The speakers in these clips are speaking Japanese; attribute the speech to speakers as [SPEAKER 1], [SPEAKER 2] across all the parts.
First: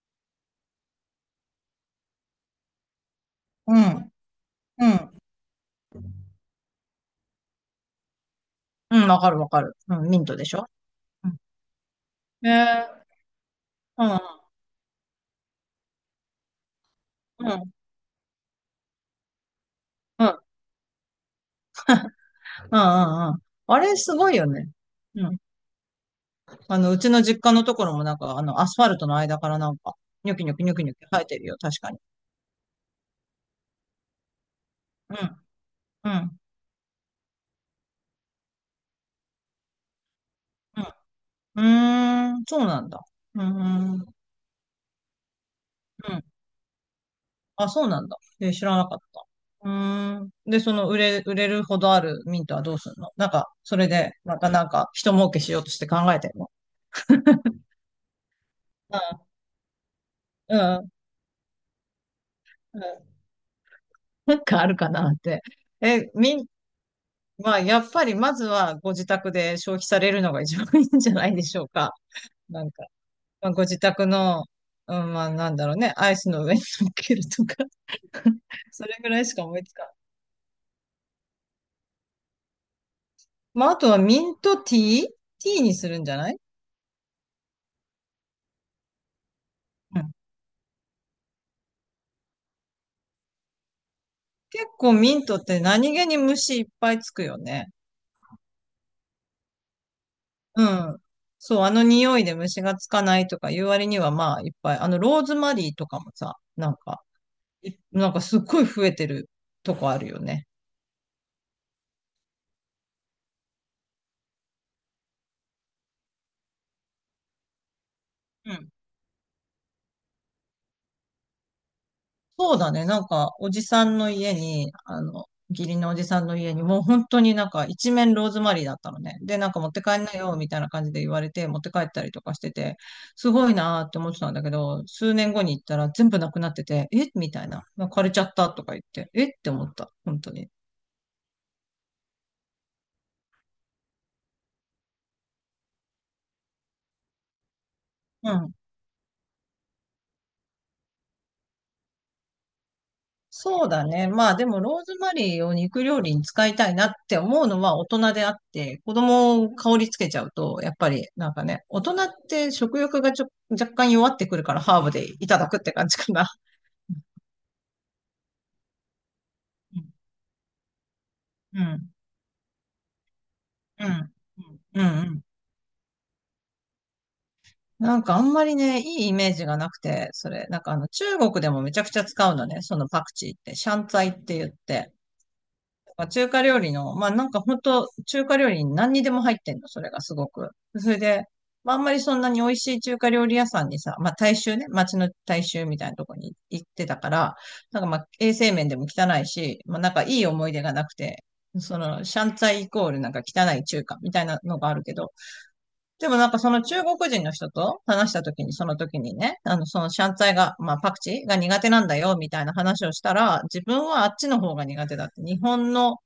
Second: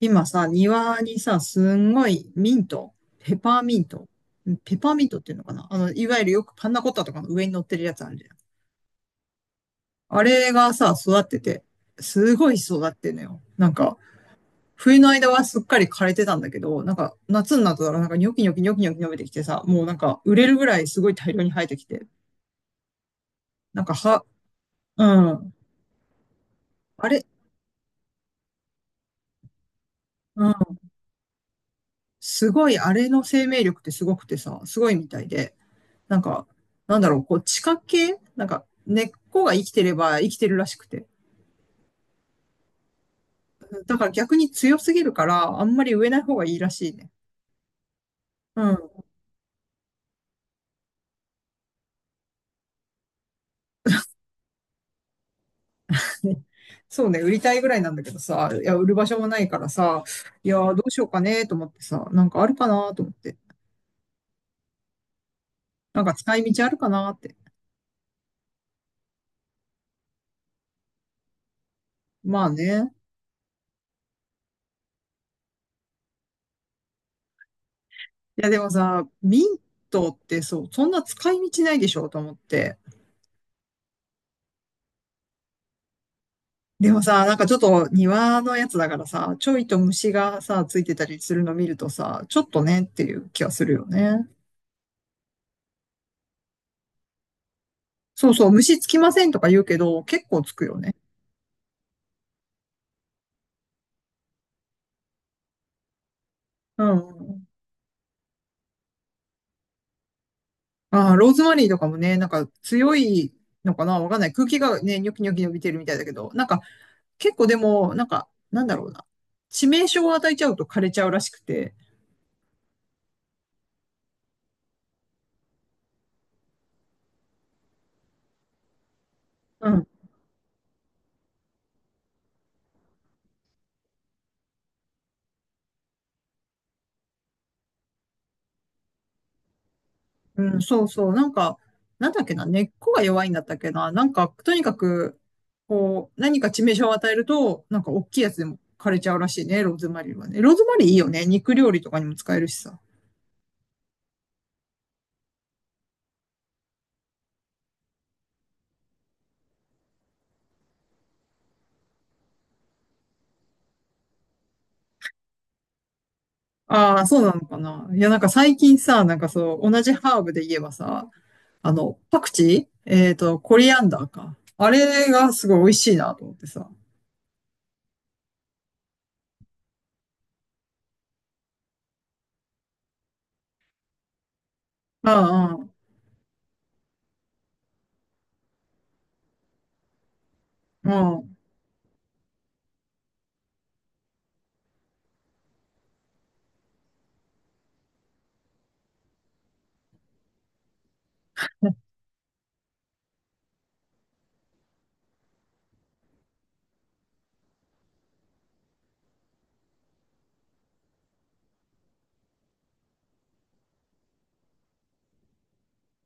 [SPEAKER 1] 今さ、庭にさ、すんごいミント、ペパー
[SPEAKER 2] う
[SPEAKER 1] ミント、
[SPEAKER 2] ん。
[SPEAKER 1] ペ
[SPEAKER 2] う
[SPEAKER 1] パーミン
[SPEAKER 2] ん。
[SPEAKER 1] トっていうのかないわゆるよくパンナコッタとかの上に乗ってるやつあるじゃん。
[SPEAKER 2] うん。わかるわかる。うん。ミ
[SPEAKER 1] あ
[SPEAKER 2] ントで
[SPEAKER 1] れ
[SPEAKER 2] しょ？
[SPEAKER 1] がさ、育っ
[SPEAKER 2] う
[SPEAKER 1] てて、す
[SPEAKER 2] ん。
[SPEAKER 1] ごい育ってんのよ。
[SPEAKER 2] う
[SPEAKER 1] 冬の間はすっかり枯れてたんだけど、
[SPEAKER 2] ん。
[SPEAKER 1] 夏
[SPEAKER 2] う
[SPEAKER 1] に
[SPEAKER 2] ん。
[SPEAKER 1] なったらなんかニョキニョキニョキニョキ伸びてきてさ、もう
[SPEAKER 2] うん。うん。
[SPEAKER 1] 売
[SPEAKER 2] う
[SPEAKER 1] れるぐらいすごい大量に生えてきて、
[SPEAKER 2] んうん。あ
[SPEAKER 1] なんか、
[SPEAKER 2] れ、す
[SPEAKER 1] は、
[SPEAKER 2] ごいよね。
[SPEAKER 1] う
[SPEAKER 2] うん。
[SPEAKER 1] ん、
[SPEAKER 2] う
[SPEAKER 1] あ
[SPEAKER 2] ちの
[SPEAKER 1] れ、
[SPEAKER 2] 実家のところもなんか、アスファルトの間からなんか、ニョキ
[SPEAKER 1] う
[SPEAKER 2] ニ
[SPEAKER 1] ん、
[SPEAKER 2] ョキニョキニョキ生えてるよ。確かに。
[SPEAKER 1] すごい、あれの生命力ってすごくてさ、すごいみ
[SPEAKER 2] う
[SPEAKER 1] たい
[SPEAKER 2] ん。
[SPEAKER 1] で、
[SPEAKER 2] う
[SPEAKER 1] なん
[SPEAKER 2] ん。
[SPEAKER 1] か、地下系根っこが生きてれば生きてるらし
[SPEAKER 2] う
[SPEAKER 1] くて。
[SPEAKER 2] ん。うーん。そうなんだ。うーん。う
[SPEAKER 1] だか
[SPEAKER 2] ん。
[SPEAKER 1] ら逆に強すぎるから、あんまり植えない方がいいらしいね。
[SPEAKER 2] あ、そうなんだ。え、
[SPEAKER 1] う
[SPEAKER 2] 知らな
[SPEAKER 1] ん。
[SPEAKER 2] かった。うーん。で、売れるほどあるミントはどうすんの？なんか、それで、またなんか、人儲けしようとして考えてる の？
[SPEAKER 1] そうね、売りたいぐらいなんだけどさ、いや、売る場所もないからさ、い
[SPEAKER 2] う
[SPEAKER 1] や
[SPEAKER 2] ん。
[SPEAKER 1] ー、ど
[SPEAKER 2] う
[SPEAKER 1] う
[SPEAKER 2] ん。
[SPEAKER 1] しようかね、と思ってさ、なんかあるか
[SPEAKER 2] う
[SPEAKER 1] な、と
[SPEAKER 2] ん。
[SPEAKER 1] 思って。
[SPEAKER 2] なんかあるかなって。
[SPEAKER 1] なん
[SPEAKER 2] え、
[SPEAKER 1] か使
[SPEAKER 2] みん、
[SPEAKER 1] い道あるかな、って。
[SPEAKER 2] まあ、やっぱりまずはご自宅で消費されるのが一番いいんじゃないでしょうか。
[SPEAKER 1] まあ
[SPEAKER 2] なんか、
[SPEAKER 1] ね。
[SPEAKER 2] まあ、ご自宅の、うん、まあ、なんだろうね、アイスの上に乗っけるとか
[SPEAKER 1] い や、でも
[SPEAKER 2] それ
[SPEAKER 1] さ、
[SPEAKER 2] ぐらいし
[SPEAKER 1] ミ
[SPEAKER 2] か思
[SPEAKER 1] ン
[SPEAKER 2] いつかない。
[SPEAKER 1] トってそう、そんな使い道ないでしょ、と思って。
[SPEAKER 2] まあ、あとはミントティー、ティーにするんじゃない？
[SPEAKER 1] でもさ、なんかちょっと庭のやつだからさ、ちょいと
[SPEAKER 2] うん。
[SPEAKER 1] 虫がさ、ついてたりするの見るとさ、ちょっとねっていう気がするよね。
[SPEAKER 2] 結構ミントって何気に虫いっぱいつくよね。
[SPEAKER 1] そうそう、虫つきませんとか言うけど、結構つく
[SPEAKER 2] う
[SPEAKER 1] よね。
[SPEAKER 2] ん。そう、あの匂いで虫がつかないとかいう割にはまあいっぱい。あのローズマリーとかもさ、なん
[SPEAKER 1] うん
[SPEAKER 2] か
[SPEAKER 1] うん。
[SPEAKER 2] なんかすっごい増えてるとこあるよね。
[SPEAKER 1] ああ、ローズマリーとかもね、なんか強いのかなわかんない。空気がね、ニョキニョキ伸びてるみたいだけど、なんか結構でも、
[SPEAKER 2] う
[SPEAKER 1] なん
[SPEAKER 2] ん。
[SPEAKER 1] だろうな。致命傷を与えちゃうと枯れちゃうらしくて。
[SPEAKER 2] そうだね。なんか、おじさんの家に、義理のおじさんの家に、もう本当になんか一面ローズマリーだったのね。で、なんか持って帰んなよ、みたいな感じで言われて、持って帰ったりとかしてて、すごいなーって思ってたんだけど、数年後に行ったら全部なくなってて、えみたいな。枯れちゃったとか言って、えって思った。本当に。
[SPEAKER 1] うん、そうそう。なんか、なんだっけな、根っこが弱いんだったっけな。なんか、とにかく、こう、何か致命傷を与えると、なんか大きいやつでも枯れちゃうらしいね、ローズマリーはね。ローズマリーいいよね。肉料理とかにも使えるしさ。
[SPEAKER 2] そうだね。まあでもローズマリーを肉料理に使いたいなって思うのは大人であって、子供を香りつけちゃうと、やっぱりなんかね、大人って食欲が若干弱ってくるからハーブでいただくって感じかな。
[SPEAKER 1] ああ、そうなのかな。いや、なんか最近さ、なんかそう、同じハーブで言えばさ、
[SPEAKER 2] うん。うん。
[SPEAKER 1] パクチー、コリア
[SPEAKER 2] う
[SPEAKER 1] ンダー
[SPEAKER 2] ん。
[SPEAKER 1] か。あ
[SPEAKER 2] うん
[SPEAKER 1] れ
[SPEAKER 2] うん。
[SPEAKER 1] がすごい美味しいなと思ってさ。
[SPEAKER 2] なんかあんまりね、いいイメージがなくて、それ、なんかあの中国でもめちゃくちゃ使うのね、そのパクチーって、シャンツァイって言って。
[SPEAKER 1] うんう
[SPEAKER 2] なんか中華料理の、まあなんか本当中華料理に何にでも入ってんの、それがすごく。
[SPEAKER 1] ん。う
[SPEAKER 2] それで、
[SPEAKER 1] ん。
[SPEAKER 2] まああんまりそんなに美味しい中華料理屋さんにさ、まあ大衆ね、街の大衆みたいなとこに行ってたから、なんかまあ衛生面でも汚いし、まあなんかいい思い出がなくて、その、シャンツァイイコールなんか汚い中華みたいなのがあるけど、でもなんかその中国人の人と話した時に、その時にね、そのシャンツァイが、まあパクチーが苦手なんだよみたいな話をしたら、自分はあっちの方が苦手だって、日本の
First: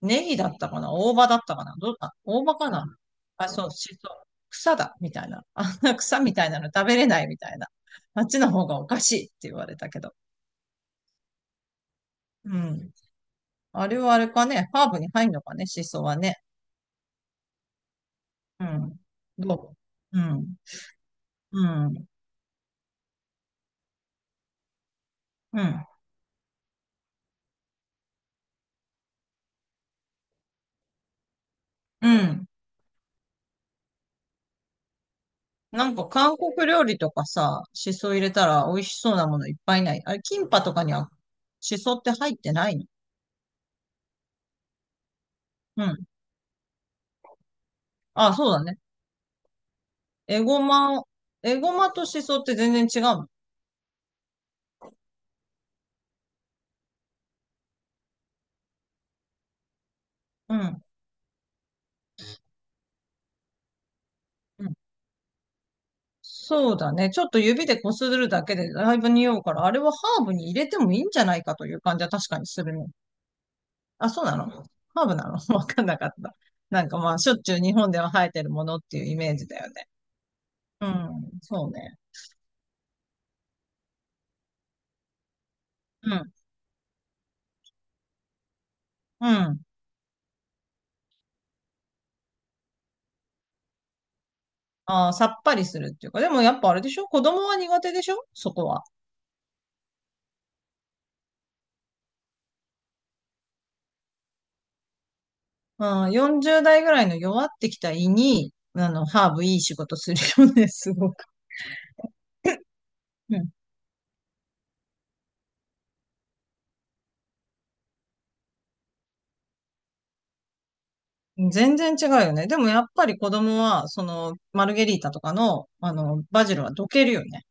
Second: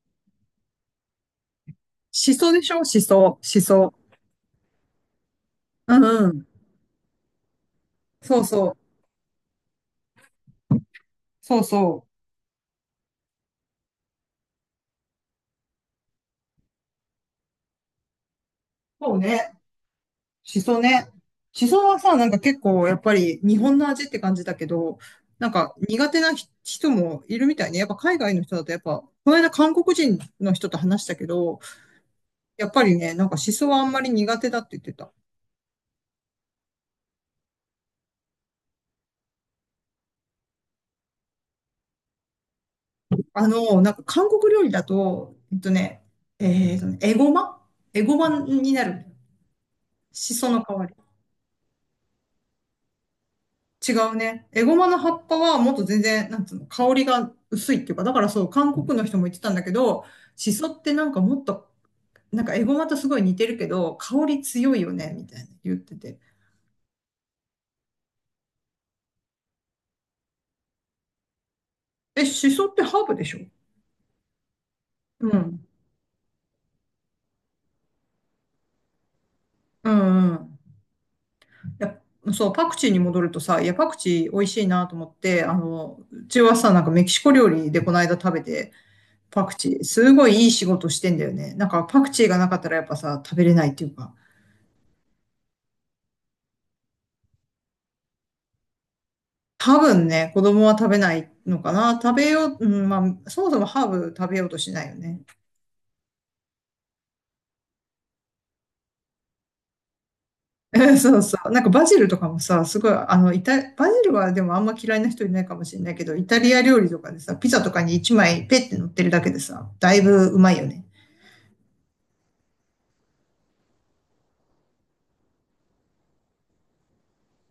[SPEAKER 2] ネギだったかな、大葉だったかな、どうだ、
[SPEAKER 1] シ
[SPEAKER 2] 大
[SPEAKER 1] ソ
[SPEAKER 2] 葉
[SPEAKER 1] で
[SPEAKER 2] か
[SPEAKER 1] しょ
[SPEAKER 2] な？
[SPEAKER 1] シソ、
[SPEAKER 2] あ、
[SPEAKER 1] シ
[SPEAKER 2] そう、
[SPEAKER 1] ソ。
[SPEAKER 2] しそ。草だ、みたいな。あんな
[SPEAKER 1] うん
[SPEAKER 2] 草
[SPEAKER 1] う
[SPEAKER 2] みた
[SPEAKER 1] ん。
[SPEAKER 2] いなの食べれないみたいな。あっち
[SPEAKER 1] そう
[SPEAKER 2] の方
[SPEAKER 1] そう。
[SPEAKER 2] がおかしいって言われたけど。
[SPEAKER 1] そうそ
[SPEAKER 2] うん。あれはあれかね。ハーブに入んのかね、シソはね。うん。
[SPEAKER 1] う。そうね。
[SPEAKER 2] どう。うん。
[SPEAKER 1] しそね。
[SPEAKER 2] う
[SPEAKER 1] しそは
[SPEAKER 2] ん。
[SPEAKER 1] さ、なんか結構やっぱり日本の味って感じだけど、なん
[SPEAKER 2] う
[SPEAKER 1] か
[SPEAKER 2] ん。
[SPEAKER 1] 苦手な人もいるみたいね。やっぱ海外の人だとやっぱ、この間韓国人の人と話したけど、
[SPEAKER 2] うん。
[SPEAKER 1] やっぱりね、なんかしそはあんまり苦手だって言ってた。
[SPEAKER 2] なんか韓国料理とかさ、シソ入れたら美味しそうなものいっぱいない？あれ、キンパとかにはシソって入ってないの？
[SPEAKER 1] なんか韓国料理だと、えっと
[SPEAKER 2] う
[SPEAKER 1] ね、
[SPEAKER 2] ん。
[SPEAKER 1] えーとね、エゴマ
[SPEAKER 2] あ、そうだ
[SPEAKER 1] に
[SPEAKER 2] ね。
[SPEAKER 1] なる。し
[SPEAKER 2] エ
[SPEAKER 1] そ
[SPEAKER 2] ゴ
[SPEAKER 1] の代わり。
[SPEAKER 2] マ、エゴマとシソって全然違うの？
[SPEAKER 1] 違うね。エゴマの葉っぱはもっと全然、なんつうの、香りが薄いっていうか、だからそう、韓国の人も言ってたんだけど、し
[SPEAKER 2] う
[SPEAKER 1] そっ
[SPEAKER 2] ん。
[SPEAKER 1] てなんかもっとなんかエゴマとすごい似てるけど、香り
[SPEAKER 2] うん。
[SPEAKER 1] 強いよね、みたいな言ってて。
[SPEAKER 2] そうだね。ちょっと指でこするだけでだいぶ匂うから、あれはハーブに入れてもいいんじゃないかという感じは
[SPEAKER 1] え、
[SPEAKER 2] 確かに
[SPEAKER 1] シ
[SPEAKER 2] す
[SPEAKER 1] ソっ
[SPEAKER 2] る
[SPEAKER 1] て
[SPEAKER 2] ね。
[SPEAKER 1] ハーブでしょ？
[SPEAKER 2] あ、そうなの？ハーブ
[SPEAKER 1] う
[SPEAKER 2] なの？
[SPEAKER 1] ん。
[SPEAKER 2] わかんなかった。なんかまあ、しょっちゅう日本では生えてるものっていうイメージだよね。
[SPEAKER 1] うんうん。
[SPEAKER 2] うん、そう
[SPEAKER 1] いや、
[SPEAKER 2] ね。
[SPEAKER 1] そう、パクチーに戻るとさ、いや、パクチー美味しいなと思って、
[SPEAKER 2] う
[SPEAKER 1] う
[SPEAKER 2] ん、
[SPEAKER 1] ちはさ、なんかメキシコ料理でこの間食べて、
[SPEAKER 2] う
[SPEAKER 1] パク
[SPEAKER 2] ん。
[SPEAKER 1] チー、すごいいい仕事してんだよね。なんかパクチーがなかったらやっぱさ、食べれないっていうか、
[SPEAKER 2] あー、さっぱりするっていうか、でもやっぱあれでしょ？子供は苦手でしょ？そこは。
[SPEAKER 1] 多分ね、子供は食べないのかな。食べよう、うん、まあ、そもそもハーブ食べようとしないよね。
[SPEAKER 2] うん、40代ぐらいの弱ってきた胃に、ハーブいい仕事するよね、
[SPEAKER 1] う
[SPEAKER 2] す
[SPEAKER 1] ん
[SPEAKER 2] ご
[SPEAKER 1] そう
[SPEAKER 2] く。
[SPEAKER 1] そう。なんかバジルとかもさ、すごい、バジルはでもあんま嫌いな人いないかもしれないけど、イタリア料理とかでさ、ピザとかに1枚ペッて乗ってるだけでさ、だいぶうまいよね。
[SPEAKER 2] 全然違うよね。でもやっぱり子供は、マルゲリータとかの、バジルはどけるよね。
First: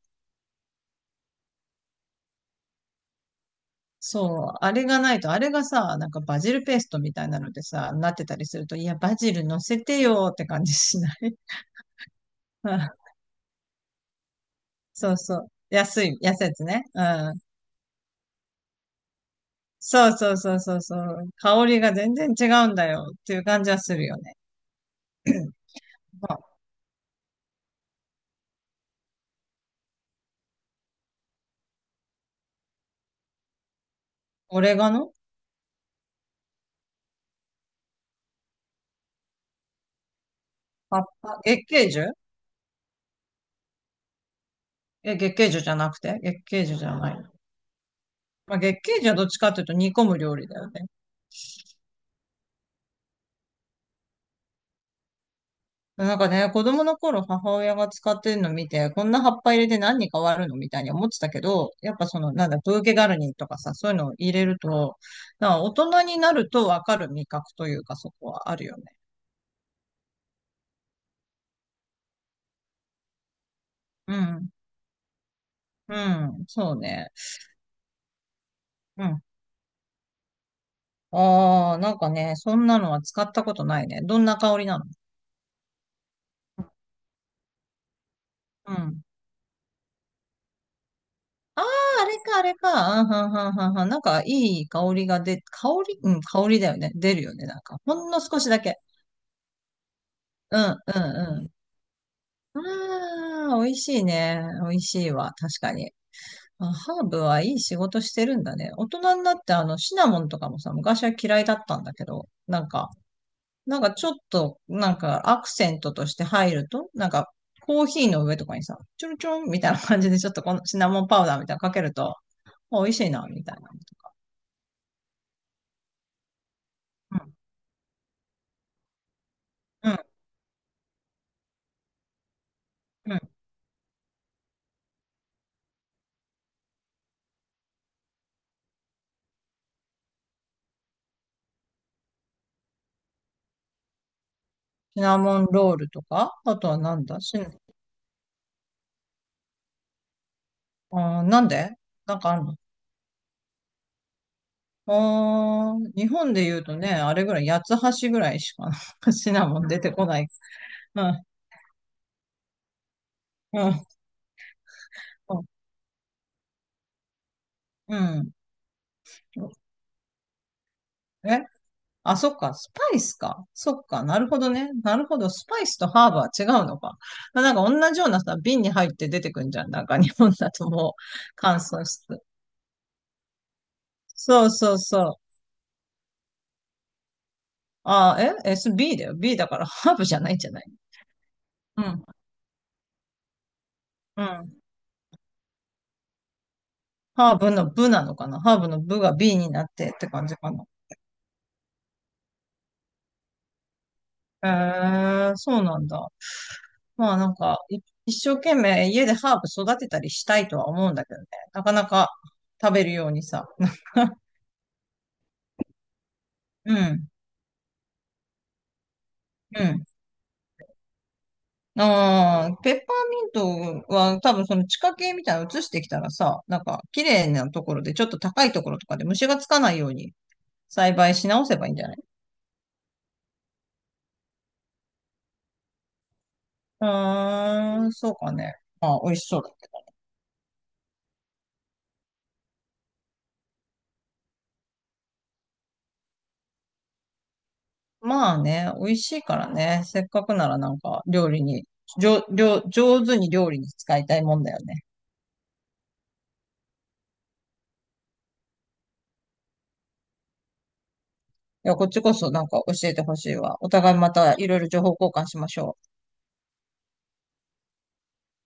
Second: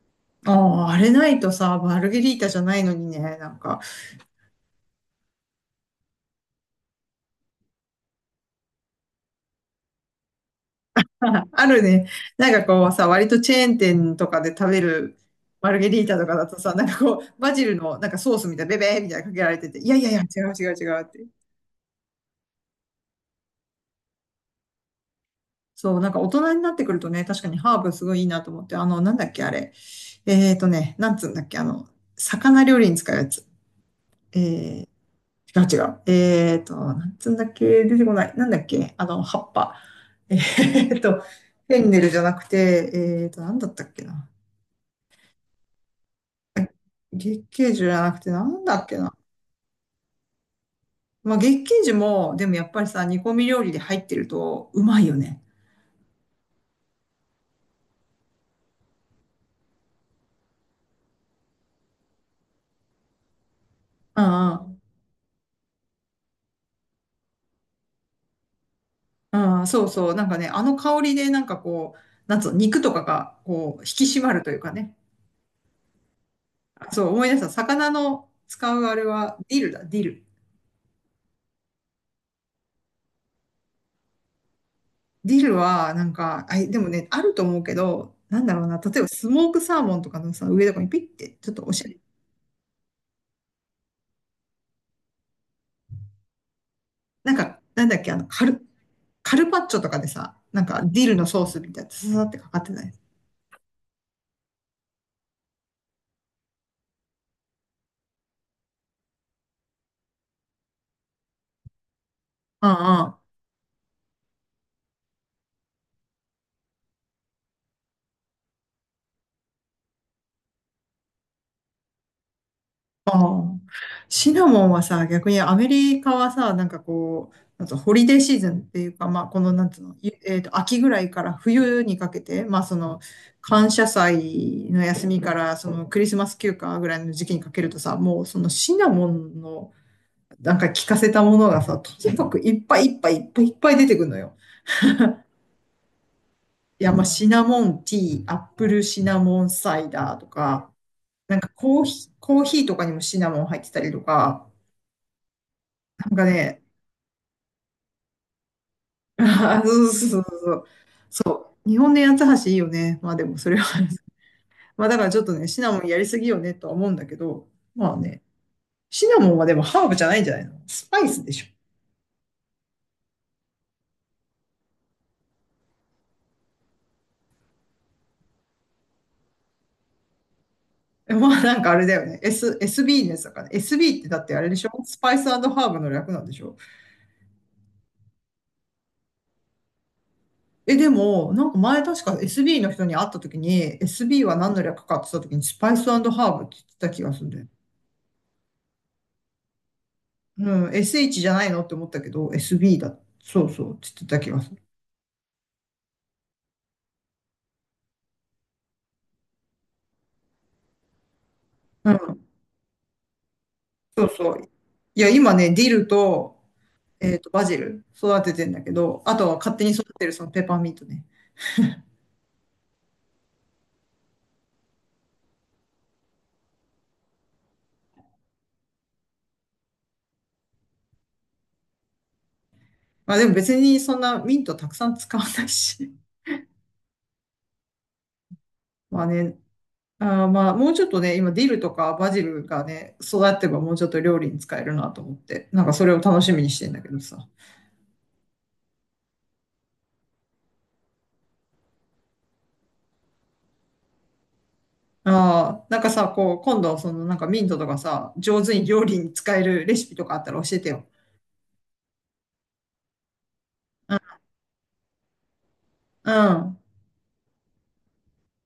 [SPEAKER 1] ああ、あれないとさ、マルゲリータじゃないのにね、なんか、
[SPEAKER 2] そう、あれがないと、あれがさ、なんかバジルペーストみたいなのでさ、なってたりすると、いや、バジル乗せてよーって感じしない？
[SPEAKER 1] あるね、なんか
[SPEAKER 2] う
[SPEAKER 1] こう
[SPEAKER 2] ん、
[SPEAKER 1] さ、割とチェーン店とかで食べ
[SPEAKER 2] そう
[SPEAKER 1] る
[SPEAKER 2] そう。
[SPEAKER 1] マルゲリ
[SPEAKER 2] 安
[SPEAKER 1] ータ
[SPEAKER 2] い、
[SPEAKER 1] とか
[SPEAKER 2] 安い
[SPEAKER 1] だ
[SPEAKER 2] や
[SPEAKER 1] と
[SPEAKER 2] つ
[SPEAKER 1] さ、な
[SPEAKER 2] ね。
[SPEAKER 1] んか
[SPEAKER 2] う
[SPEAKER 1] こう、
[SPEAKER 2] ん。
[SPEAKER 1] バジルのなんかソースみたいな、ベベーみたいなのかけられてて、いやい
[SPEAKER 2] そ
[SPEAKER 1] やい
[SPEAKER 2] う
[SPEAKER 1] や、違
[SPEAKER 2] そう
[SPEAKER 1] う
[SPEAKER 2] そう
[SPEAKER 1] 違う
[SPEAKER 2] そう
[SPEAKER 1] 違
[SPEAKER 2] そ
[SPEAKER 1] うって。
[SPEAKER 2] う。香りが全然違うんだよっていう感じはするよね。
[SPEAKER 1] そう、なんか大
[SPEAKER 2] まあ、
[SPEAKER 1] 人になってくるとね、確かにハーブすごいいいなと思って、あの、なんだっけ、あれ。えーとね、なんつうんだっけ、あの、魚料理に使うやつ。
[SPEAKER 2] オレ
[SPEAKER 1] え
[SPEAKER 2] ガノ？
[SPEAKER 1] 違う違う。えーと、なんつうんだっけ、出てこない。なんだっけ、あの、葉っぱ。
[SPEAKER 2] 葉っ
[SPEAKER 1] フ
[SPEAKER 2] ぱ、月
[SPEAKER 1] ェン
[SPEAKER 2] 桂
[SPEAKER 1] ネ
[SPEAKER 2] 樹？
[SPEAKER 1] ルじゃなくて、えーと、なんだったっけな。
[SPEAKER 2] え、月桂樹じゃなくて、月桂樹じゃない？
[SPEAKER 1] 月桂樹じゃなくて、な
[SPEAKER 2] まあ、
[SPEAKER 1] んだ
[SPEAKER 2] 月
[SPEAKER 1] っけ
[SPEAKER 2] 桂樹
[SPEAKER 1] な。
[SPEAKER 2] はどっちかというと煮込む料理だよね。
[SPEAKER 1] まあ、月桂樹も、でもやっぱりさ、煮込み料理で入ってると、うまいよね。
[SPEAKER 2] なんかね、子供の頃母親が使ってるの見て、こんな葉っぱ入れて何に変わるのみたいに思ってたけど、やっぱその、なんだ、ブーケガルニとかさ、そういうのを
[SPEAKER 1] う
[SPEAKER 2] 入れ
[SPEAKER 1] ん
[SPEAKER 2] る
[SPEAKER 1] うん。
[SPEAKER 2] と、なんか大人になるとわかる味覚というか、そこはあるよね。
[SPEAKER 1] ああ、そうそう。なんかね、あの香りで、なんかこう、なんつうの、肉とかが、こう、引き
[SPEAKER 2] う
[SPEAKER 1] 締まると
[SPEAKER 2] ん。
[SPEAKER 1] いうかね。
[SPEAKER 2] うん。そう
[SPEAKER 1] あそう、
[SPEAKER 2] ね。
[SPEAKER 1] 思い出した。魚の使うあれ
[SPEAKER 2] うん。
[SPEAKER 1] は、ディルだ、ディル。
[SPEAKER 2] ああ、なんかね、そんなのは使ったことないね。どんな香りなの？
[SPEAKER 1] ディルは、なんか、あ、でもね、あると思うけど、なんだろう
[SPEAKER 2] う
[SPEAKER 1] な、例え
[SPEAKER 2] ん。
[SPEAKER 1] ばスモークサーモンとかのさ、上とかにピッて、ちょっ
[SPEAKER 2] あ
[SPEAKER 1] と
[SPEAKER 2] あ、
[SPEAKER 1] おしゃれ。
[SPEAKER 2] あれか、あれか。うん、はんはんはんはん。なんか、いい香り、うん、香りだよね。出る
[SPEAKER 1] な
[SPEAKER 2] よ
[SPEAKER 1] ん
[SPEAKER 2] ね。な
[SPEAKER 1] か、
[SPEAKER 2] んか、
[SPEAKER 1] なん
[SPEAKER 2] ほ
[SPEAKER 1] だっ
[SPEAKER 2] ん
[SPEAKER 1] け、あ
[SPEAKER 2] の
[SPEAKER 1] の、
[SPEAKER 2] 少
[SPEAKER 1] カ
[SPEAKER 2] しだ
[SPEAKER 1] ル、
[SPEAKER 2] け。
[SPEAKER 1] カルパッチョとかでさ、
[SPEAKER 2] う
[SPEAKER 1] な
[SPEAKER 2] ん、
[SPEAKER 1] んか、ディルの
[SPEAKER 2] う
[SPEAKER 1] ソー
[SPEAKER 2] ん、
[SPEAKER 1] スみたいな、ささってかかってない。
[SPEAKER 2] ああ、美味しいね。美味しいわ。確かに。あ、ハーブはいい仕事してるんだね。大人になってあのシナモンとかもさ、昔は嫌いだったんだけど、な
[SPEAKER 1] う
[SPEAKER 2] ん
[SPEAKER 1] ん
[SPEAKER 2] か、
[SPEAKER 1] うん。
[SPEAKER 2] なんかちょっと、なんかアクセントとして入ると、なんかコーヒーの上とかにさ、ちょろちょろみたいな感じでちょっとこのシナモンパウダーみたいなのかけると、あ美味しいな、
[SPEAKER 1] あ
[SPEAKER 2] みたい
[SPEAKER 1] あ、
[SPEAKER 2] なのとか。
[SPEAKER 1] シナモンはさ、逆にアメリカはさ、なんかこう、なんつうのホリデーシーズンっていうか、まあ、この、なんつう
[SPEAKER 2] うん、
[SPEAKER 1] の、
[SPEAKER 2] う
[SPEAKER 1] ゆえっと、秋ぐらいから冬にかけて、まあ、その、
[SPEAKER 2] ん、うん。
[SPEAKER 1] 感謝祭の休みから、その、クリスマス休暇ぐらいの時期にかけるとさ、もう、そのシナモンの、なんか効かせたものがさ、とにかくいっぱい出てくるのよ。
[SPEAKER 2] シナモンロールとか、あとは
[SPEAKER 1] いや、
[SPEAKER 2] な
[SPEAKER 1] まあ、
[SPEAKER 2] んだ、
[SPEAKER 1] シナモンティー、アップルシナモンサイダーとか、
[SPEAKER 2] なんで？なんかあ
[SPEAKER 1] コー
[SPEAKER 2] るの？
[SPEAKER 1] ヒーとかにもシナモン入ってたりとか、
[SPEAKER 2] あー、日
[SPEAKER 1] なんか
[SPEAKER 2] 本で言
[SPEAKER 1] ね、
[SPEAKER 2] うとね、あれぐらい、八つ橋ぐらいしか シナモ
[SPEAKER 1] あー
[SPEAKER 2] ン 出
[SPEAKER 1] そう
[SPEAKER 2] て
[SPEAKER 1] そ
[SPEAKER 2] こな
[SPEAKER 1] う
[SPEAKER 2] い。
[SPEAKER 1] そうそう。
[SPEAKER 2] うん、
[SPEAKER 1] 日本の八つ橋いいよね。まあでもそれ
[SPEAKER 2] う
[SPEAKER 1] は
[SPEAKER 2] ん、
[SPEAKER 1] まあだからちょっと
[SPEAKER 2] うん。
[SPEAKER 1] ね、シナモンやりすぎよねとは思うんだけど、まあ
[SPEAKER 2] う
[SPEAKER 1] ね、
[SPEAKER 2] ん。
[SPEAKER 1] シナモンはでもハーブじゃないんじゃないの？スパイスで
[SPEAKER 2] え、
[SPEAKER 1] しょ。
[SPEAKER 2] あ、そっか、スパイスか。そっか、なるほどね。なるほど、スパイスとハーブは違うのか。なんか同じようなさ、瓶に入って出てくんじゃん。なんか日本だとも
[SPEAKER 1] え、ま
[SPEAKER 2] う
[SPEAKER 1] あ
[SPEAKER 2] 乾
[SPEAKER 1] なんかあ
[SPEAKER 2] 燥
[SPEAKER 1] れだよ
[SPEAKER 2] し
[SPEAKER 1] ね。
[SPEAKER 2] て。
[SPEAKER 1] SB のやつだから、ね。SB ってだってあ
[SPEAKER 2] そ
[SPEAKER 1] れ
[SPEAKER 2] う
[SPEAKER 1] でしょ？
[SPEAKER 2] そう
[SPEAKER 1] ス
[SPEAKER 2] そ
[SPEAKER 1] パ
[SPEAKER 2] う。
[SPEAKER 1] イスハーブの略なんでしょ？
[SPEAKER 2] あー、え？ SB だよ。B だからハーブじゃないんじゃない？
[SPEAKER 1] え、でも、なんか
[SPEAKER 2] う
[SPEAKER 1] 前確
[SPEAKER 2] ん、
[SPEAKER 1] か SB の人に会った時に、
[SPEAKER 2] う
[SPEAKER 1] SB は何
[SPEAKER 2] ん。
[SPEAKER 1] の略かって言った時に、スパイスハーブって言ってた気がするん
[SPEAKER 2] ハー
[SPEAKER 1] だよ。
[SPEAKER 2] ブの部なのかな？ハーブの部が B になってって感じかな。
[SPEAKER 1] うん、SH じゃないのって思ったけど、SB だ。そうそうって言ってた気がする。
[SPEAKER 2] そうなんだ。まあなんか、一生懸命家でハーブ育てたりしたいとは思うんだけどね。なかなか食べるようにさ。
[SPEAKER 1] そう そう。いや、今ね、ディルと、
[SPEAKER 2] うん、
[SPEAKER 1] えっと、バジル育ててんだけど、あとは勝
[SPEAKER 2] う
[SPEAKER 1] 手に
[SPEAKER 2] ん。
[SPEAKER 1] 育てるそのペーパーミントね。
[SPEAKER 2] ああ、ペッパーミントは多分その地下茎みたいなの移してきたらさ、なんか綺麗なところでちょっと高いところとかで虫がつかないように栽培し直せばいいんじゃない？
[SPEAKER 1] まあでも別にそんなミントたくさん使わないし。
[SPEAKER 2] うーん、そうかね。まあ、
[SPEAKER 1] まあ
[SPEAKER 2] 美味し
[SPEAKER 1] ね、
[SPEAKER 2] そうだ。
[SPEAKER 1] あーまあもうちょっとね、今ディルとかバジルがね、育ってばもうちょっと料理に使えるなと思って、なんかそれを楽しみにしてんだけどさ。
[SPEAKER 2] まあね、美味しいからね。せっかくならなんか料理に、じょ、料上手に料理に使いたいもんだよね。
[SPEAKER 1] ああ、なんかさ、こう、今度そのなんかミントとかさ、上手に料理に使えるレシピとかあったら教えてよ。
[SPEAKER 2] いや、こっちこそなんか教えてほしいわ。お
[SPEAKER 1] う
[SPEAKER 2] 互い
[SPEAKER 1] ん。
[SPEAKER 2] またいろいろ情報交換しましょう。
[SPEAKER 1] うん